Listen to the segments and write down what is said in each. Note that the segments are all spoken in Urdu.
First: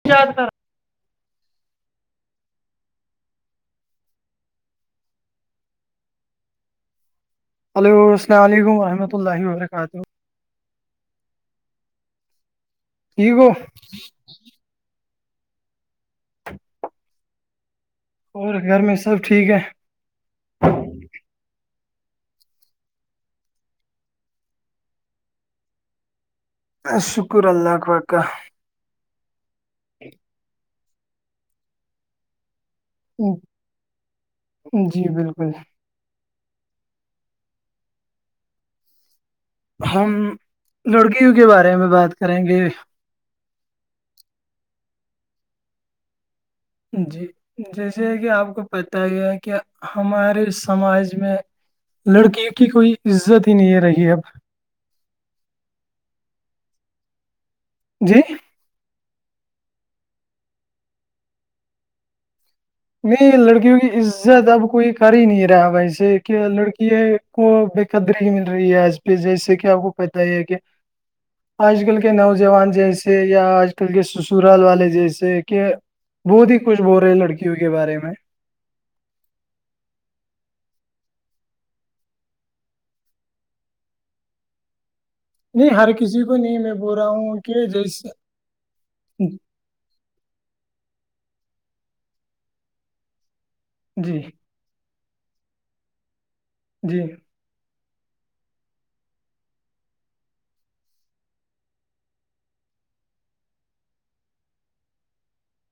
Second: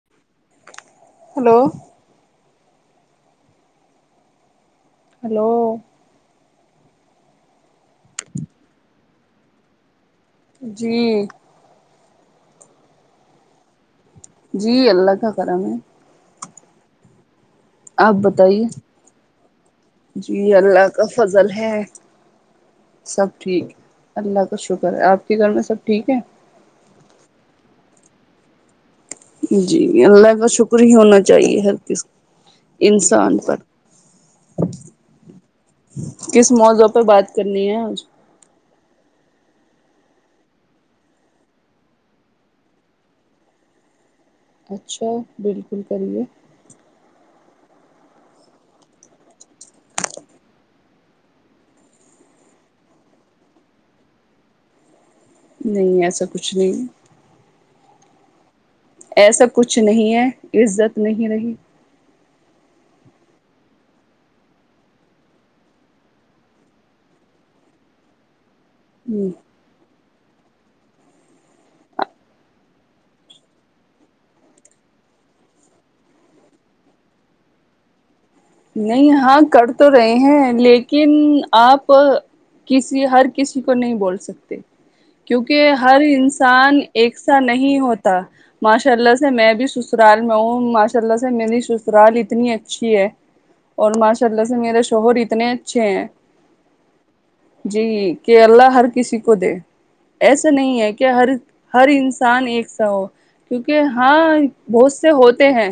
[unintelligible] ہلو ہلو ہیلو السلام علیکم ورحمۃ اللہ وبرکاتہ جی ٹھیک ہو جی اللہ کا کرم ہے [unintelligible] آپ اور بتائیے گھر میں سب ٹھیک ہے جی اللہ کا فضل ہے سب ٹھیک ہے اللہ کا شکر ہے آپ کے گھر میں سب ٹھیک ہے شکر اللہ وکہ جی اللہ کا شکر ہی ہونا چاہیے ہر کس انسان پر جی بالکل کس موضوع پہ بات کرنی ہےج ہم لڑکیوں کے بارے میں بات کریں گے اچھا بالکل کریے جی جیسے کہ آپ کو پتہ ہے کہ ہمارے سماج میں لڑکی کی کوئی عزت ہی نہیں ہے رہی اب نہیں ایسا کچھ نہیں جی ایسا کچھ نہیں ہے عزت نہیں رہی نہیں لڑکیوں کی عزت اب کوئی کر ہی نہیں رہا بائی سے کہ لڑکی کو بے قدری مل رہی ہے آج پہ جیسے کہ آپ کو پت ہی ہے کہ آج کل کے نوجوان جیسے یا آج کل کے سسرال والے جیسے کہ بہت ہی کچھ بول رہے لڑکیوں کے بارے میں نہیں ہاں کر تو رہے ہیں لیکن آپ کسی ہر کسی کو نہیں بول سکتے کیونکہ نہیں ہر کسی کو نہیں میں انسان بول رہا ایکسا ہوں کہ نہیں جیسے ہوتا ماشاء اللہ سے میں بھی سسرال میں ہوں ماشاء اللہ سے میری سسرال اتنی اچھی ہے اور جی ماشاء اللہ سے میرے شوہر اتنے اچھے ہیں جی جی کہ اللہ ہر کسی کو دے ایسا نہیں ہے کہ ہر ہر انسان ایک سا ہو کیونکہ ہاں بہت سے ہوتے ہیں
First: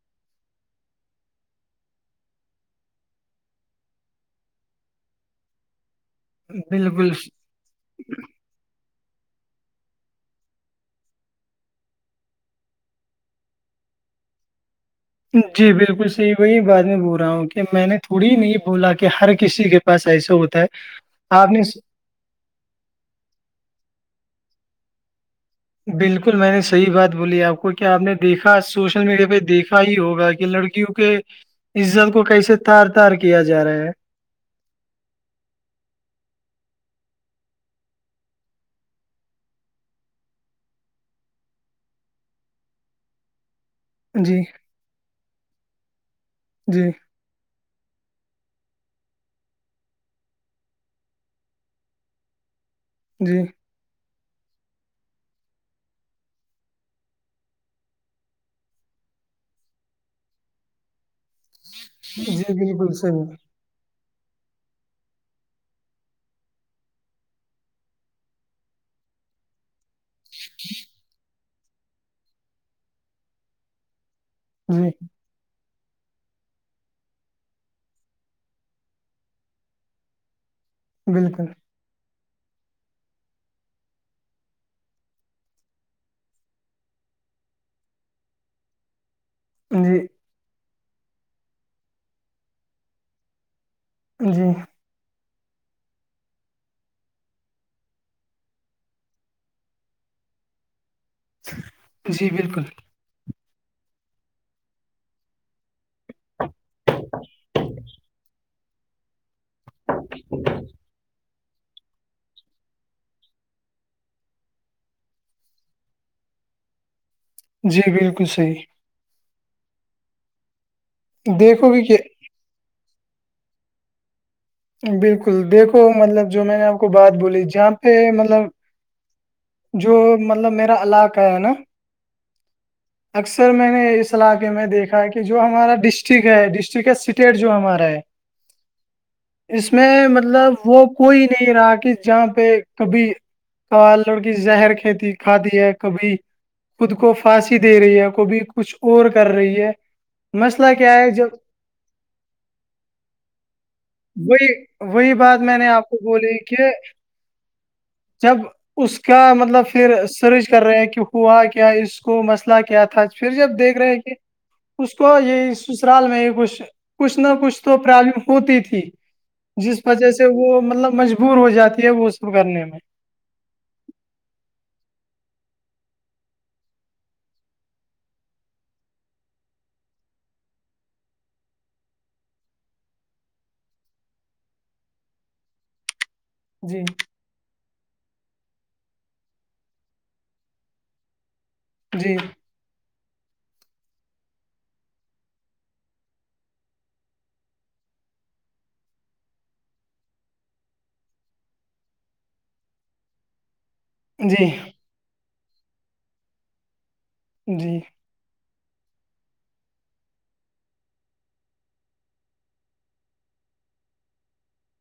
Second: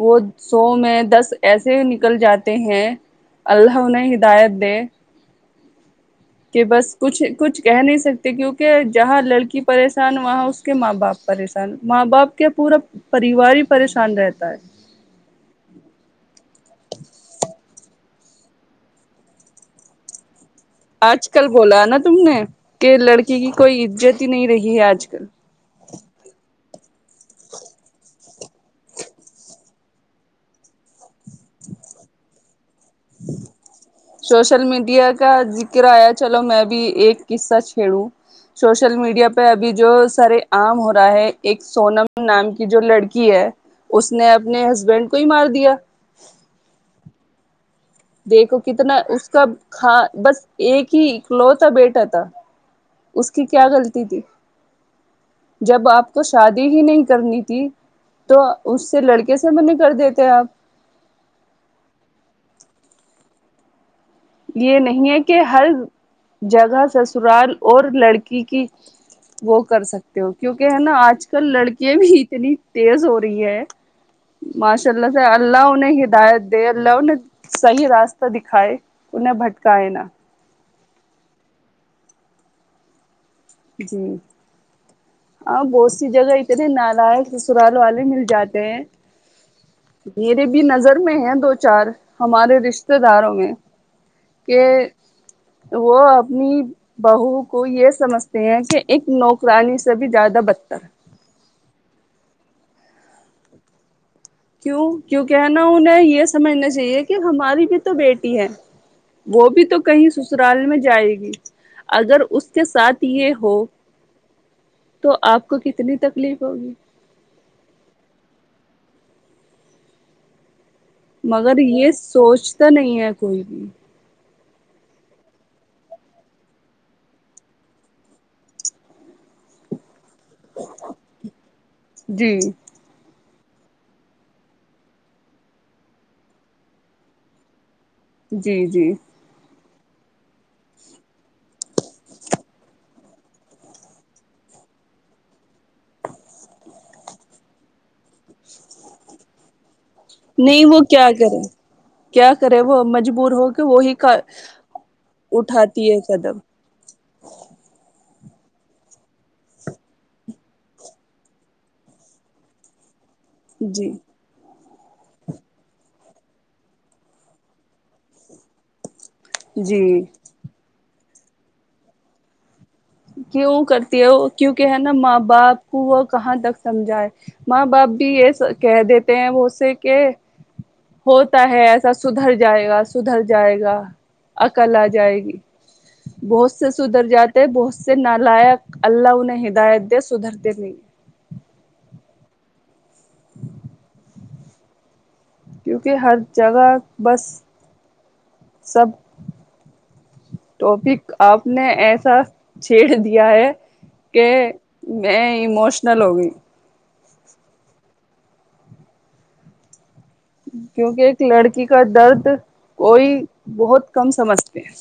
وہ سو میں دس ایسے نکل جاتے ہیں اللہ انہیں ہدایت دے کہ بس بالکل کچھ کچھ کہہ نہیں سکتے کیونکہ جہاں لڑکی پریشان وہاں اس کے ماں باپ پریشان ماں باپ کے پورا پریوار ہی پریشان رہتا ہے جی بالکل صحیح وہی بات میں بول رہا ہوں کہ میں نے تھوڑی نہیں بولا کہ ہر کسی کے پاس ایسا ہوتا ہے آج کل آپ نے س- بولا نا تم نے کہ لڑکی کی کوئی عزت ہی نہیں رہی ہے آج کل بالکل میں نے صحیح بات بولی آپ کو کیا آپ نے دیکھا سوشل میڈیا پہ دیکھا ہی ہوگا کہ لڑکیوں کے عزت کو کیسے تار تار کیا جا رہا ہے سوشل میڈیا کا ذکر آیا چلو میں بھی ایک قصہ چھیڑوں شوشل میڈیا پہ ابھی جو سارے عام ہو رہا ہے ایک سونم نام کی جو لڑکی ہے اس نے جی اپنے ہسبینڈ کو ہی مار دیا جی دیکھو کتنا اس کا کا بس ایک ہی لوتا بیٹا تھا اس جی کی کیا غلطی تھی جب آپ کو شادی ہی نہیں کرنی تھی تو اس سے لڑکے سے م نہیں کر دیتے آپ جی بالکل صحی یہ نہیں ہے کہ ہر جگہ سسرال اور لڑکی کی وہ کر سکتا ہو کیونک ہے نا آج کل لڑکیاں بھی اتنی تیز ہو رہی ہے جی ماشاء اللہ سے اللہہ نے ہدایت دیے اللہ نے صحیح راستہ دکھائے انہیں بھٹکائے ن بالکل جی ہاں بہت سی جگہ اتنے نالا سسرال والے مل جاتے ہیں جی میرے بھی نظر میں ہے دو چار ہمارے رشتے داروں میں جی کہ وہ اپنی بہو کو یہ سمجھ کہ ایک نوکرانی سے بھی زیادہ بدتر ہے جی بالکل کیوں کیوں کہ ہے نا انہیں یہ سمجھنا چاہیے کہ ہماری بھی تو بیٹی ہے وہ بھی تو کہیں سسرال میں جائے گی اگر اس کے ساتھ یہ ہو تو آپ کو کتنی تکلیف ہوگی جی بالکل صحیح مگر دیکھو گے یہ کہ سوچتا نہیں ہے کوئی بھی بالکل دیکھو مطلب جو میں نے آپ کو بات بولی جہاں پہ مطلب جو مطلب میرا علاقہ ہے نا جی اکثر میں نے اس علاقے میں دیکھا کہ جو ہمارا ڈسٹرک ہے ڈسٹرک ہے اسٹیٹ جو ہمارا ہے جی جی اس میں مطلب وہ کوئی نہیں رہا کہ جہاں پہ کبھی کال لڑکی زہر کھیتی کھااتی ہے کبھی خود کو پھانسی دے رہی ہے کوبھی کچھ اور کر رہی ہے نہیں مسئلہ وہ کیا ہے جب کرے کیا کرے وہ مجبور ہو کے وہی وہی وہی بات میں نے آپ اٹھاتی کو ہے بولی قدم کہ جب اس کا مطلب پھر سرچ کر رہے ہیں کہ ہوا کیا اس کو مسئلہ کیا تھا پھر جب دیکھ جی رہے کہ اس کو یہی سسرال میں یہ کچھ کچھ نہ کچھ تو پرابلم ہوتی تھی جس جی وجہ سے وہ مطلب مجبور ہو جاتی ہے وہ سب کرنے میں کیوں کرتی ہے وہ کیوں کہ ہے نا ماں باپ کو وہ کہاں تک سمجھائے ماں باپ بھی یہ کہہ دیتے ہیں وہ سے کہ ہوتا ہے ایسا سدھر جائے گا سدھر جائے گا عقل آ جائے گی بہت سے جی سدر جاتے بہت سے نالائق اللہ انہیں ہدایت دے سدھرتے نہیں جی کیونکہ ہر جگہ بس سب توبھر آپ نے ایسا چھیڑ دیا ہے کہ جی میں ایموشنل ہو گئی جی کیونکہ ایک لڑکی کا درد کوئی بہت کم سمجھتے ہیں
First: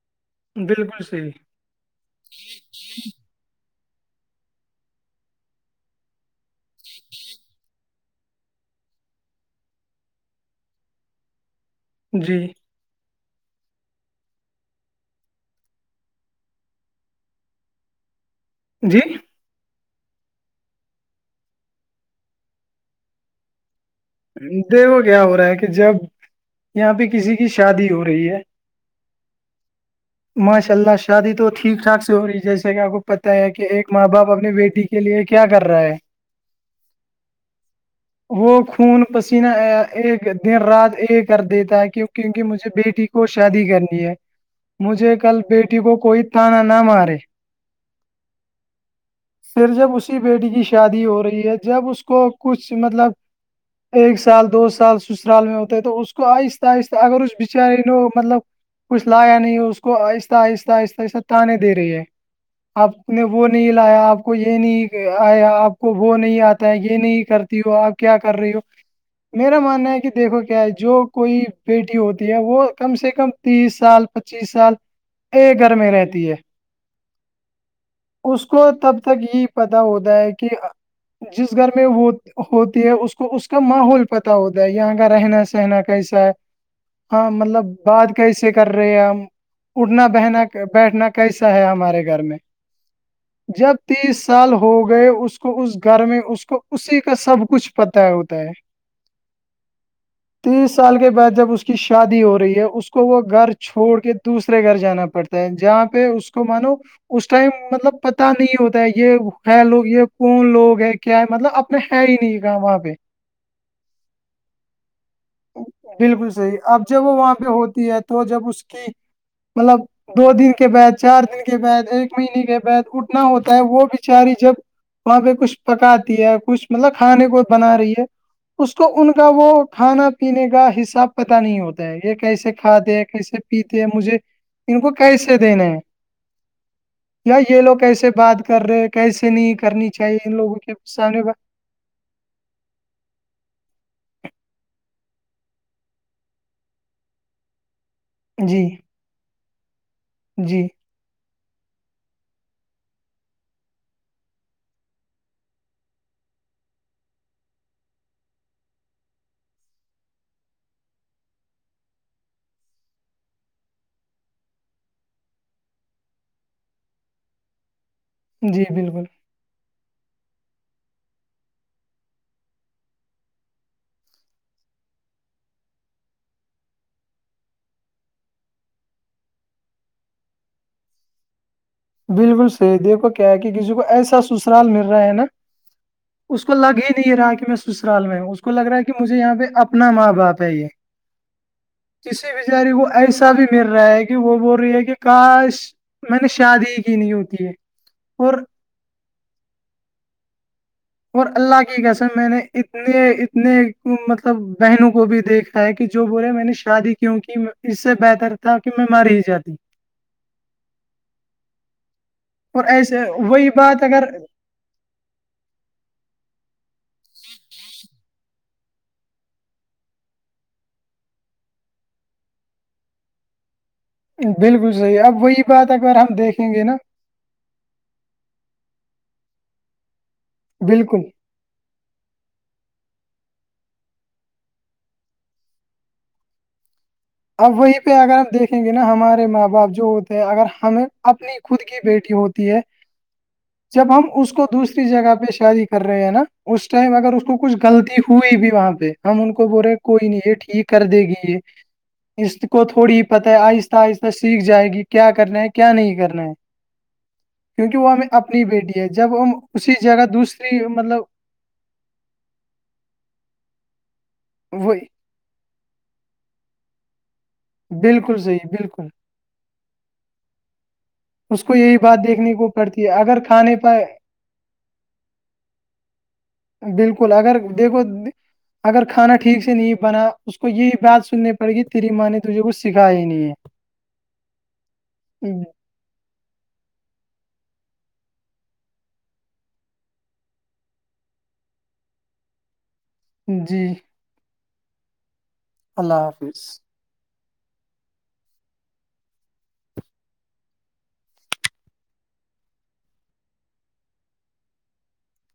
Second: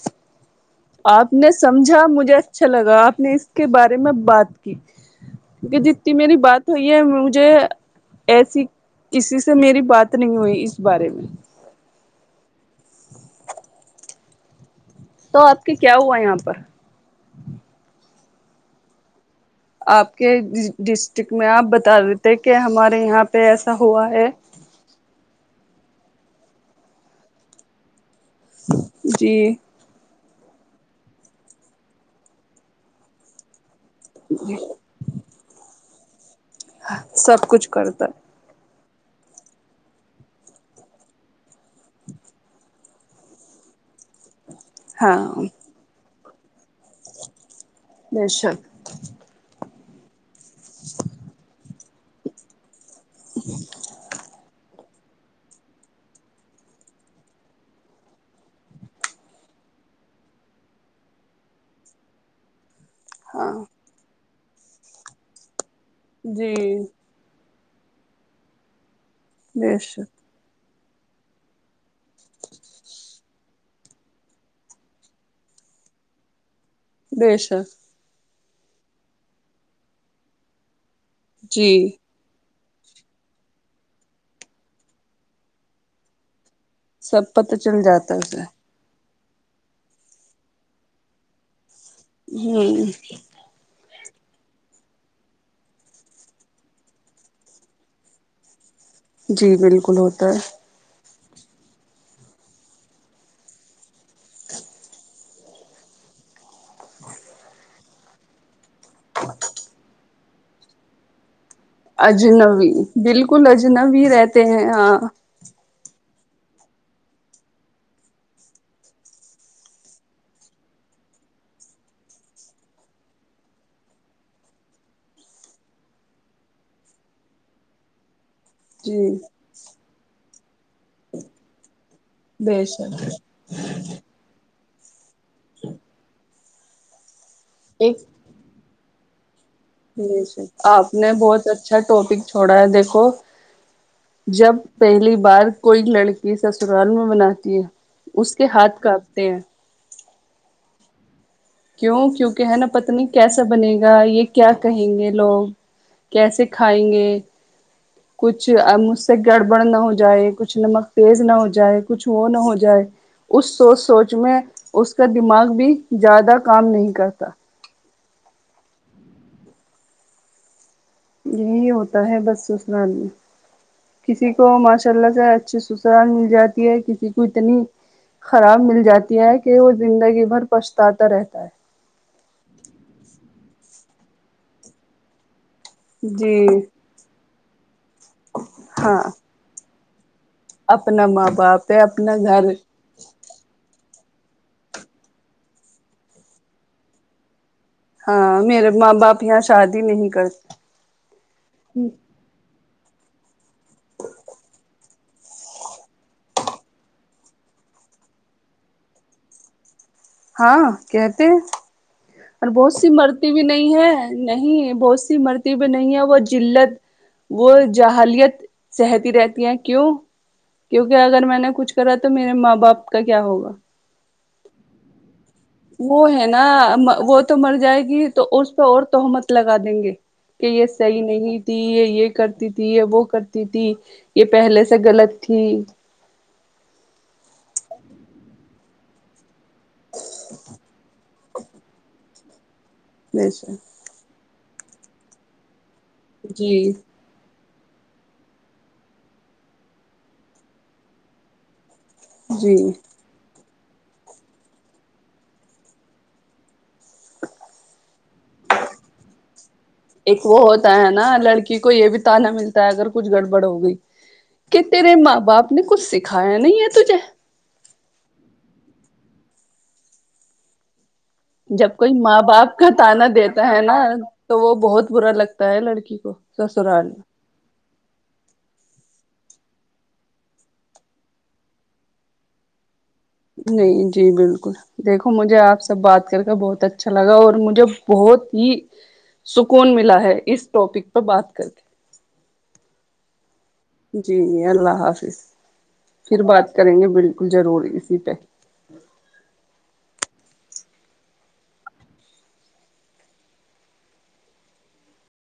بالکل صحیح آپ نے سمجھا مجھے اچھا لگا آپ نے اس کے بارے میں بات کی کہ جتنی میری بات ہوئی ہے مجھے ایسی کسی سے میری بات نہیں ہوئی اس بارے میں جی تو آپ کے کیا ہوا ہے یہاں پر جی آپ کے ڈسٹرک میں آپ بتا دیتے کہ ہمارے یہاں پہ ایسا ہوا ہے دیکھو کیا ہو رہا ہے کہ جب یہاں پہ کسی کی شادی ہو رہی ہے جی ماشاء اللہ شادی تو ٹھیک ٹھاک سے ہو رہی ہے جیسے کہ آپ کو پتہ ہے کہ ایک ماں باپ اپنے بیٹی کی کے لیے کیا کر رہا ہے سب کچھ کرتا ہے وہ خون پسینہ ایک دن رات ایک کر دیتا ہے کی کیونکہ مجھے بیٹی کو شادی کرنی ہے مجھے کل ہاں بیٹی کو کوئی تھانہ نہ مارے نیشا پھر جب اسی بیٹی کی شادی ہو رہی ہے جب اس کو کچھ مطلب ایک سال دو سال سسرال میں ہوتا ہے تو اس کو آہستہ آہستہ اگر اس بچارے ن مطلب کچھ لایا نہیں ہو اس کو آہستہ آہستہ آہستہ آہستہ تانے دے رہی ہے آپ نے وہ ہاں نہیں لایا آپ کو یہ نہیں آیا آپ کو وہ نہیں جی آتا ہے یہ نہیں کرتی ہو آپ کیا کر رہی ہو میرا بے ماننا ہے کہ شک دیکھو کیا جو کوئی بیٹی ہوتی ہے وہ کم سے کم تیس سال پچیس سال ا گھر میں رہتی ہے بیس اس کو تب تک یہ پتا ہوتا ہے کہ جس جی گھر میں وہ ہوتی ہے اس کو اس کا ماحول پتا ہوتا ہے یہاں کا رہنا سہنا کیسا ہے ہاں سب پت مطلب چل بعد جاتا ہے اسے کیسے کر رہے ہم اڑنا بہنا بیٹھنا کیسا ہے ہمارے گھر میں ہوں جب تیس سال ہو گئے اس کو اس گھر میں اس کو اسی کا سب کچھ پت ہوتا ہے [inaudible] جی بالکل ہوتا ہے تیس سال کے بعد جب اس کی شادی ہو رہی ہے اس کو وہ گھر چھوڑ کے دوسرے گھر جانا پڑتا جہاں پہ اس کو مانو اس ٹائم مطلب پتا نہیں ہوتا ہے یہ ہے لوگ یہ کون لوگ ہیں کیا ہے مطلب اب اجنبی بالکل اجنبی رہتے ہیں ہاں بالکل صحیح اب جب وہ وہاں پہ ہوتی ہے تو جب اس کی مطلب دو دن کے بعد چار دن کے بعد ایک مہینے کے بعد اٹنا ہوتا ہے وہ بیچاری جب وہاں پہ کچھ پکاتی ہے کچھ مطلب کھانے کو بنا رہی ہے اس کو جی ان کا وہ کھانا پینے کا حصہ سب پتا نہیں ہوتا ہے یہ کیسے بے کھاتے شک کیسے پیتے مجھے ان کو کیسے دینا ہے یا یہ لوگ کیسے بات کر رہے کیسے نہیں کرنی چاہیے جی ان سر لوگوں کے آپ نے سامنے بات۔ بہت اچھا ٹاپک چھوڑا ہے دیکھو جب پہلی بار کوئی لڑکی سسرال میں مناتی ہے اس کے جی ہاتھ کاپتے ہیں جی کیوں کیوںکہ ہے نا پت نہیں کیسا بنے گا یہ کیا کہیں گے لوگ کیسے کھائیں گے [inaudible] کچھ مجھ سے گڑبڑ نہ ہو جائے کچھ نمک تیز نہ ہو جائے کچھ وہ نہ ہو جائے اس سوچ سوچ میں اس کا دماغ بھی زیادہ کام نہیں کرتا جی بالکل یہی ہوتا ہے بس اسند میں کسی کو ماشاء اللہ سے اچھی سسرال مل جاتی ہے کسی کو اتنی خراب مل جاتی ہیں کہ وہ زندگی بھر پچھتاتا رہتا ہے بالکل صحیح دیکھو کیا ہے کہ کسی کو ایسا سسرال مل رہا ہے نا اس جی کو لگ ہی یہ رہا کہ میں سسرال میں ہوں اس کو لگ رہا ہے کہ ہاں مھے یہاں پہ اپنا ماں باپ چاہے اپنا ماں باپ ہے اپنا کسی گھر بچاریے کو ایسا بھی مل رہا ہے کہ وہ بول رہی ہے کہ کاش میں نے شادی کی نہیں ہوتی ہے اور ہاں میرے ماں باپ یہاں شادی نہیں کرتے اور اللہ کی کیسر میں نے اتنے اتنے مطلب بہنوں کو بھی دیکھا کہ جو بولے میں نے شادی کیوںک اس سے بہتر تھا کہ میں ماری ہی جاتی ہاں کہتے اور بہت سی ایسے مرتی بھی وہی نہیں بات ہے اگر نہیں بہت سی مرتی بھی نہیں ہے وہ جلت وہ جاہلیت سہتی رہتی ہیں کیوں کیوںکہ اگر میں نے کچھ کرا تو میرے ماں باپ کا کیا ہوگا بالکل صحیح اب وہی بات ا بار وہ ہم ہے دیکھیں گے نا وہ تو مر جائے گی تو اس پہ اور توہمت لگا دیں گے کہ یہ بالکل صحیح نہیں ت یہ یہ کرتی تھی یہ وہ کرتی تھی یہ پہلے سے غلط تھی اب وہیں پہ اگر ہم دیکھیں گے نا ہمارے ماں باپ بپ جو ہوتے ہیں اگر ہمیں اپنی خود کی بیٹی ہوتی ہے بییسے جب ہم اس کو دوسری جگہ پہ شادی کر رہے ہیں نا اس جی ٹائم اگر اس کو کچھ غلطی ہوئی بھی وہاں پہ ہم ان کو بول رہے کوئی نہیں یہ ٹھیک کر دے گی یہ اس جی کو تھوڑی ہی پتہ ہے آہستہ آہستہ سیکھ جائے گی کیا کرنا ہے کیا نہیں کرنا ہے کیونکہ وہ ہمیں اپنی بیٹی ہے جب وہ اسی جگہ دوسری مطلب کوئی یہ بھی تان نہا ملتا ہے اگر کچھ گڑبڑ ہو گئی کہ وہی تیرے ماں باپ نہیں کچھ سکھایا نہیں ہے تجھے بالکل صحیح بالکل اس کو جب یہی کوئی بات ماں دیکھنے کو باپ کا پڑتی ہے تانا اگر دیتا کھانے ہے نا پہ تو وہ بہت برا لگتا ہے لڑکی کو سسرال میں بالکل اگر دیکھو اگر کھانا ٹھیک سے نہیں بنا اس کو یہی بات سننی پڑے گی تیری ماں نے تجھے کچھ سکھایا ہی نہیں ہے نہیں جی بالکل دیکھو مجھے آپ سب بات کر کے بہت اچھا لگا اور مجھے بہت ہی سکون ملا ہے اس ٹاپک پر بات کر کے جی جی جی اللہ حافظ اللہ پھر حافظ بات کریں گے بالکل ضرور اسی پہ